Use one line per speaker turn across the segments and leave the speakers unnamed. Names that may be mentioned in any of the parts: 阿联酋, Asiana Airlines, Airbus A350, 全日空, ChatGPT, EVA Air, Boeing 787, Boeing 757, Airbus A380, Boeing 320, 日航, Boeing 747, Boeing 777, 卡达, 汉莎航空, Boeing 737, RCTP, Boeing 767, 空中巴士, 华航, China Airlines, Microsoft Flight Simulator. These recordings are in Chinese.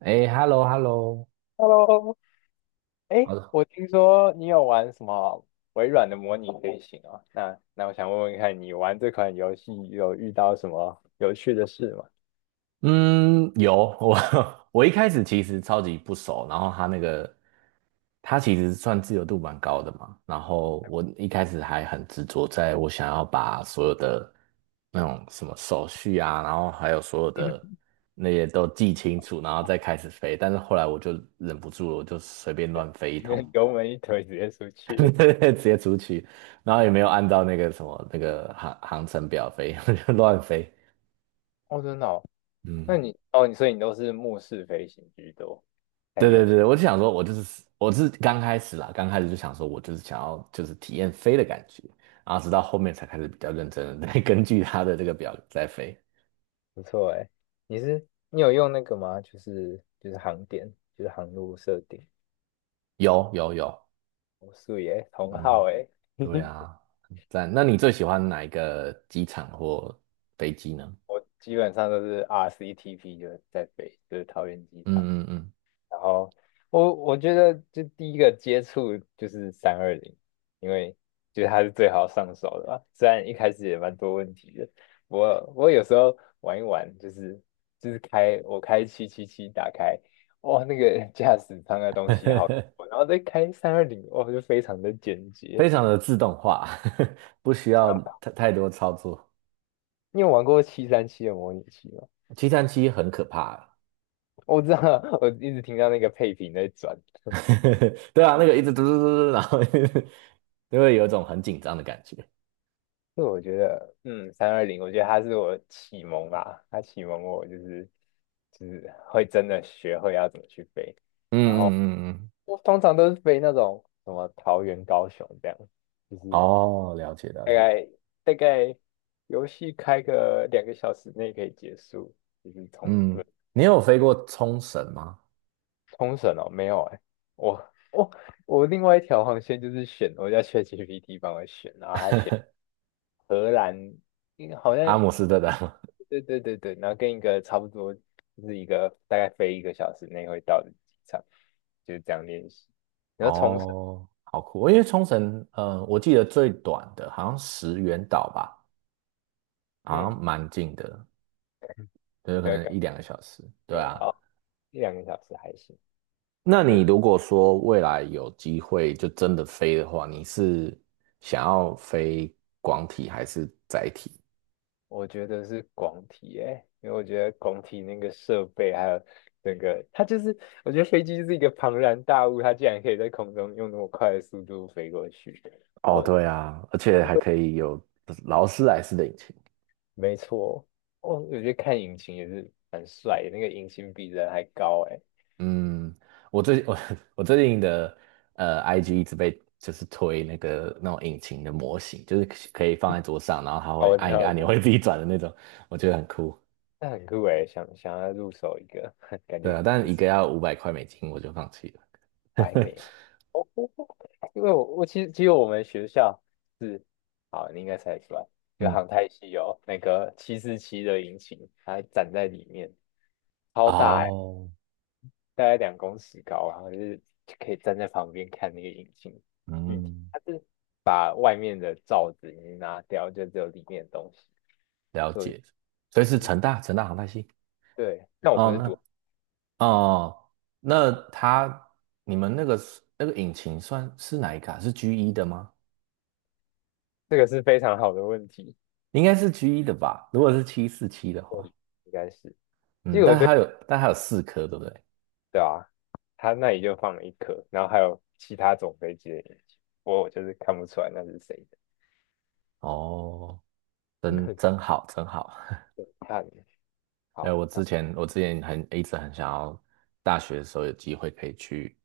哎，hello hello，
Hello。
好
哎，
的，
我听说你有玩什么微软的模拟飞行哦，那我想问问看你玩这款游戏有遇到什么有趣的事吗？
嗯，有。我 我一开始其实超级不熟，然后他那个他其实算自由度蛮高的嘛，然后我一开始还很执着，在我想要把所有的那种什么手续啊，然后还有所有的 那些都记清楚，然后再开始飞，但是后来我就忍不住了，我就随便
对，
乱飞一通，
油门一推直接出 去了。
直接出去，然后也没有按照那个什么那个航程表飞，我就乱飞，
哦，真的哦。那
嗯。
你哦，你所以你都是目视飞行居多，还
对对
有些
对，我就想说，我是刚开始啦，刚开始就想说我就是想要就是体验飞的感觉，然后直到后面才开始比较认真的 根据他的这个表在飞。
不错哎。你是你有用那个吗？就是航点，就是航路设定。
有有有，
我素颜同号
嗯，
哎，
对 啊，很赞。那你最喜欢哪一个机场或飞机呢？
我基本上都是 RCTP 就是在飞，就是桃园机场。
嗯嗯
然后我觉得就第一个接触就是三二零，因为觉得它是最好上手的吧，虽然一开始也蛮多问题的，我有时候玩一玩，就是就是开我开七七七打开，哇，那个 驾驶舱的东西好
嗯，
多，然后再开三二零，哇，就非常的简 洁。
非常的自动化，不需要太多操作。
你有玩过七三七的模拟器吗？
七三七很可怕啊，
我知道，我一直听到那个配屏在转。
对啊，那个一直嘟嘟嘟嘟，然后 就会有一种很紧张的感觉。
所以我觉得，嗯，三二零，我觉得它是我启蒙吧，它启蒙我就是就是会真的学会要怎么去飞，
嗯
然
嗯
后
嗯嗯，
我通常都是飞那种什么桃园、高雄这样，就是
哦，了解了
大
解。
概大概游戏开个两个小时内可以结束，就是冲
嗯嗯，
绳。
你有飞过冲绳吗？
冲绳哦，没有哎，我我另外一条航线就是选我叫 ChatGPT 帮我选，然后他选荷兰，因为好像。
阿姆斯特丹吗？
对对对对，然后跟一个差不多，就是一个大概飞一个小时内会到的机场，就是这样练习。然后冲绳，
哦，好酷哦！因为冲绳，我记得最短的好像石垣岛吧，好
嗯，
像蛮近的，就是可
那个
能
感
一两个小时。对
觉
啊，
哦，一两个小时还行。
那你
也
如果说未来有机会就真的飞的话，你是想要飞广体还是载体？
我觉得是广体诶，因为我觉得广体那个设备还有整个，它就是我觉得飞机就是一个庞然大物，它竟然可以在空中用那么快的速度飞过去。
哦，
我
对啊，而且还可以有劳斯莱斯的引擎。
没错，我觉得看引擎也是蛮帅的，那个引擎比人还高诶。
嗯，我最我 我最近的IG 一直被就是推那个那种引擎的模型，就是可以放在桌上，然后它
哦，
会
我知
按一个
道，
按钮 会自己转的那种，我觉得很酷。
那很酷诶，想要入手一个，感
对
觉
啊，但
不
一个
错，
要500块美金，我就放弃了。
我还没 有。哦，因为我其实只有我们学校是，好，你应该猜得出来，就
嗯，
航太系有那个七四七的引擎，它展在里面，超大诶，
哦，
大概两公尺高，然后就是就可以站在旁边看那个引擎，具体
嗯，
它是把外面的罩子已经拿掉，就只有里面的东西。
了
对，
解。所以
其
是
实
成大航太系。
对，但我不
哦，
是赌，
那哦，那它你们那个是那个引擎算是哪一卡？是 G 一的吗？
这个是非常好的问题。
应该是 G 一的吧？如果是七四七的话。
应该是
嗯，但它有四颗，对不对？
对啊，他那里就放了一颗，然后还有其他种飞机的眼睛，我就是看不出来那是谁的，
哦，真好，真好。
看
哎，
好，
我
那
之前我之前一直很想要，大学的时候有机会可以去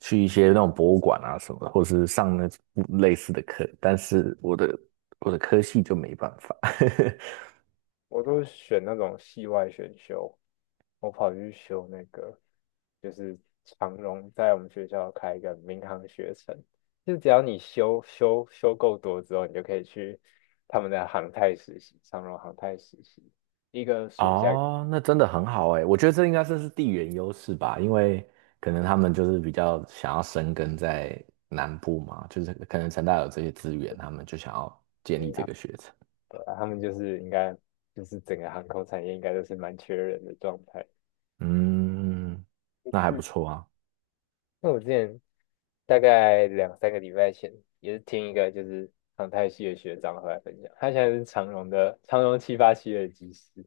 去一些那种博物馆啊什么的，或是上那类似的课，但是我的科系就没办法。
我都选那种系外选修，我跑去修那个就是长荣在我们学校开一个民航学程，就只要你修够多之后，你就可以去他们的航太实习，长荣航太实习，一个 暑假。
哦，那真的很好哎，我觉得这应该算是地缘优势吧，因为可能他们就是比较想要生根在南部嘛，就是可能成大有这些资源，他们就想要建立这个学程。
啊他们就是应该就是整个航空产业应该都是蛮缺人的状态。
嗯，
我
那还不
去，
错啊。
那我之前大概两三个礼拜前也是听一个就是航太系的学长回来分享，他现在是长荣的长荣七八七的机师。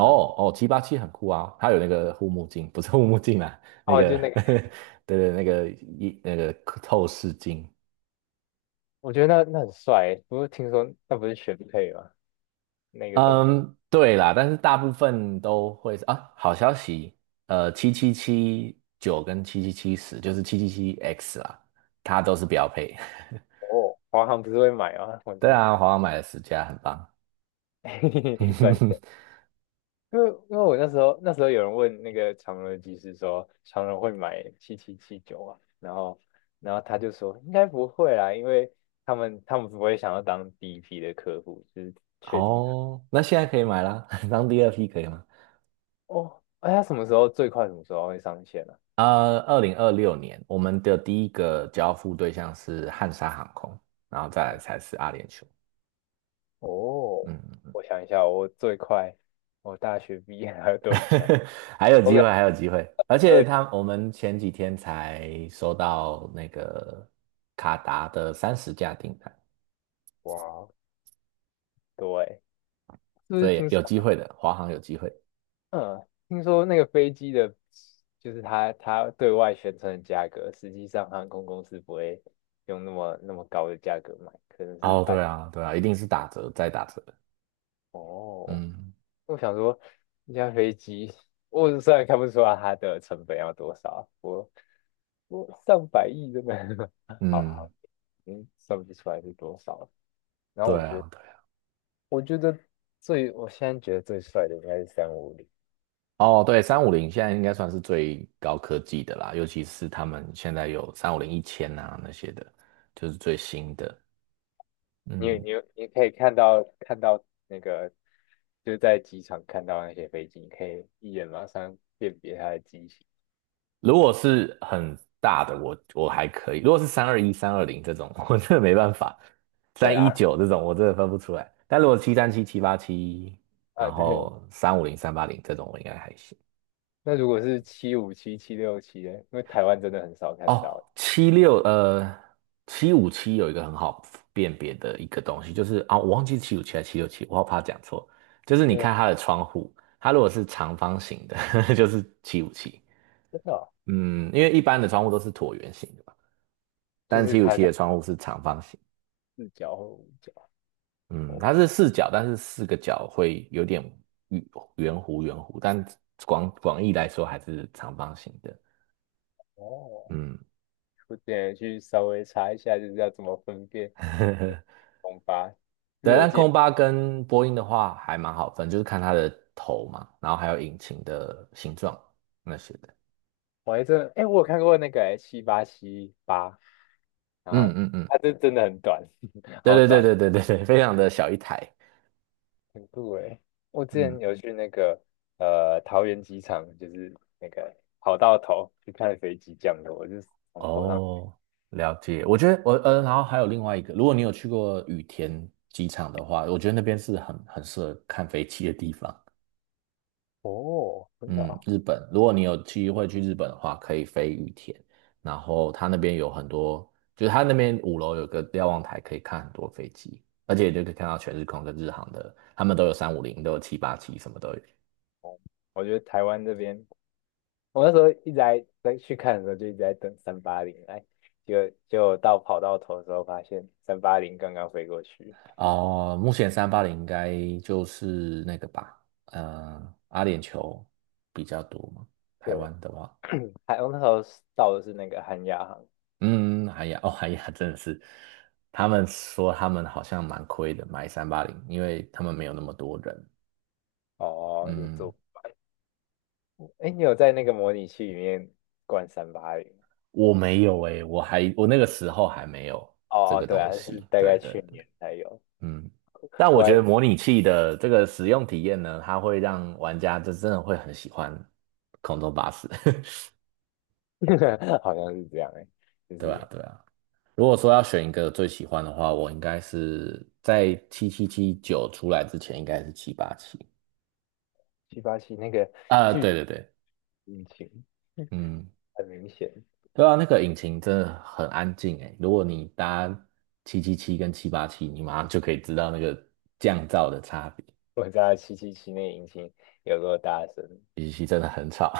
啊，
哦，七八七很酷啊，它有那个护目镜，不是护目镜啊，那
哦，
个
就那个
对对，那个一那个透视镜。
我觉得那那很帅欸，不过听说那不是选配吗？那个东西
嗯，对啦，但是大部分都会是啊。好消息，七七七九跟七七七十就是七七七 X 啦，它都是标配。
哦，华航不是会买吗？我
对
觉
啊，华为买了10家，很棒。
得 转， 因为我那时候有人问那个长荣的技师说，长荣会买七七七九啊，然后然后他就说应该不会啦，因为他们不会想要当第一批的客户，就是确定的。
哦，那现在可以买啦，当第二批可以吗？
哦，哎，他什么时候最快什么时候会上线呢？
2026年，我们的第一个交付对象是汉莎航空，然后再来才是阿联酋。
哦，
嗯，
我想一下，我最快我大学毕业还有多久？
还有
我
机
感
会，还有机会。而
觉
且
二，
他，我们前几天才收到那个卡达的30架订单，
哇，对，是不是
所以
听说？
有机会的，华航有机会。
嗯，听说那个飞机的，就是它它对外宣称的价格，实际上航空公司不会用那么高的价格买，可能是
哦，
半。
对啊，对啊，一定是打折再打折。
哦，
嗯
我想说，一架飞机，我虽然看不出来它的成本要多少，我我上百亿真的，好
嗯，
好，嗯，算不出来是多少。然后
对
我觉得，
啊。对。
我觉得最，我现在觉得最帅的应该是三五零。
哦，对，三五零现在应该算是最高科技的啦，尤其是他们现在有三五零一千啊那些的，就是最新的。
你
嗯，
你你可以看到那个就是在机场看到那些飞机，你可以一眼马上辨别它的机型。
如果是很大的，我还可以；如果是三二一、三二零这种，我真的没办法；
对
三一
啊，
九这种，我真的分不出来。但如果七三七、七八七，
啊
然
对，
后三五零、三八零这种，我应该还行。
那如果是七五七、七六七呢？因为台湾真的很少看
哦，
到，
七五七有一个很好辨别的一个东西，就是啊、我忘记七五七还是七六七，我好怕讲错。就是你
那个
看它的窗户，它如果是长方形的，就是七五七。
真的哦，
嗯，因为一般的窗户都是椭圆形的嘛，
就
但
是
七五
它
七
是
的窗户是长方形。
四角或五角。
嗯，
哦
它是四角，但是四个角会有点圆圆弧，但广义来说还是长方形的。
哦，
嗯，
我点去稍微查一下，就是要怎么分辨 红八。就是
对，
我
但
记得，
空巴跟波音的话还蛮好分，就是看它的头嘛，然后还有引擎的形状那些的。
我还真的，哎，我有看过那个哎七八七八，七八，然
嗯
后
嗯嗯，
它这真的很短，
对
好
对对
短。
对对对对，非常的小一台。
很酷诶，我之前
嗯，
有去那个呃桃园机场，就是那个跑道头去看飞机降落，我就是从头上。
哦，了解。我觉得，然后还有另外一个，如果你有去过羽田机场的话，我觉得那边是很适合看飞机的地方。
哦，真的
嗯，
啊，
日本，如果你有机会去日本的话，可以飞羽田，然后他那边有很多，就是他那边五楼有个瞭望台，可以看很多飞机，而且就可以看到全日空跟日航的，他们都有三五零，都有七八七，什么都有。
哦，我觉得台湾这边，我那时候一直在去看的时候就一直在等三八零来，结果到跑道头的时候发现三八零刚刚飞过去，
哦、目前三八零应该就是那个吧，阿联酋比较多嘛，台
对，
湾的话，
还我那时候到的是那个韩亚航。
嗯，哎呀，哦，哎呀，真的是，他们说他们好像蛮亏的，买三八零，因为他们没有那么多人，
哦，就
嗯。
坐，哎，你有在那个模拟器里面灌三八零？
我没有诶、我那个时候还没有这
哦哦，
个
对
东
啊，是
西。
大
对
概
对
去
对，
年才有。
嗯。但我
我
觉
还
得模拟器的这个使用体验呢，它会让玩家就真的会很喜欢空中巴士。
好像是这样哎，就
对啊，
是
对啊。如果说要选一个最喜欢的话，我应该是在七七七九出来之前，应该是七八七。
七八七那个
啊，
巨
对对对，
引擎
嗯，
很明显，
对啊，那个引擎真的很安静诶。如果你搭七七七跟七八七，你马上就可以知道那个降噪的差别。
我知道七七七那个引擎有多大声。
语气真的很吵，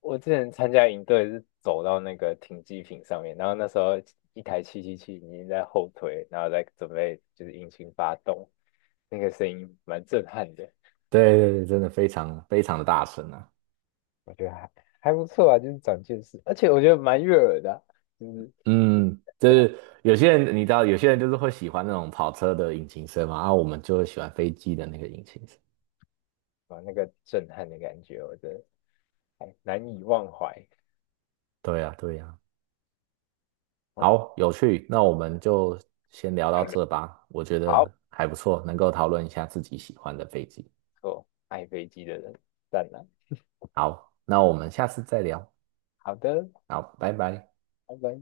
我之前参加营队是走到那个停机坪上面，然后那时候一台七七七已经在后推，然后在准备就是引擎发动，那个声音蛮震撼的，
对对对，真的非常非常的大声啊。
我觉得还还不错啊，就是长见识，而且我觉得蛮悦耳的啊，就是听
嗯，
起
就
来
是有些人你知道，有些人就是会喜欢那种跑车的引擎声嘛，啊，我们就会喜欢飞机的那个引擎声。
哇那个震撼的感觉，我觉得还难以忘怀。
对呀，对呀。
哦
好，有趣，那我们就先聊到这吧，我觉得
好，
还不错，能够讨论一下自己喜欢的飞机。
做爱飞机的人，赞了。
好，那我们下次再聊。
好的，
好，拜拜。
拜拜。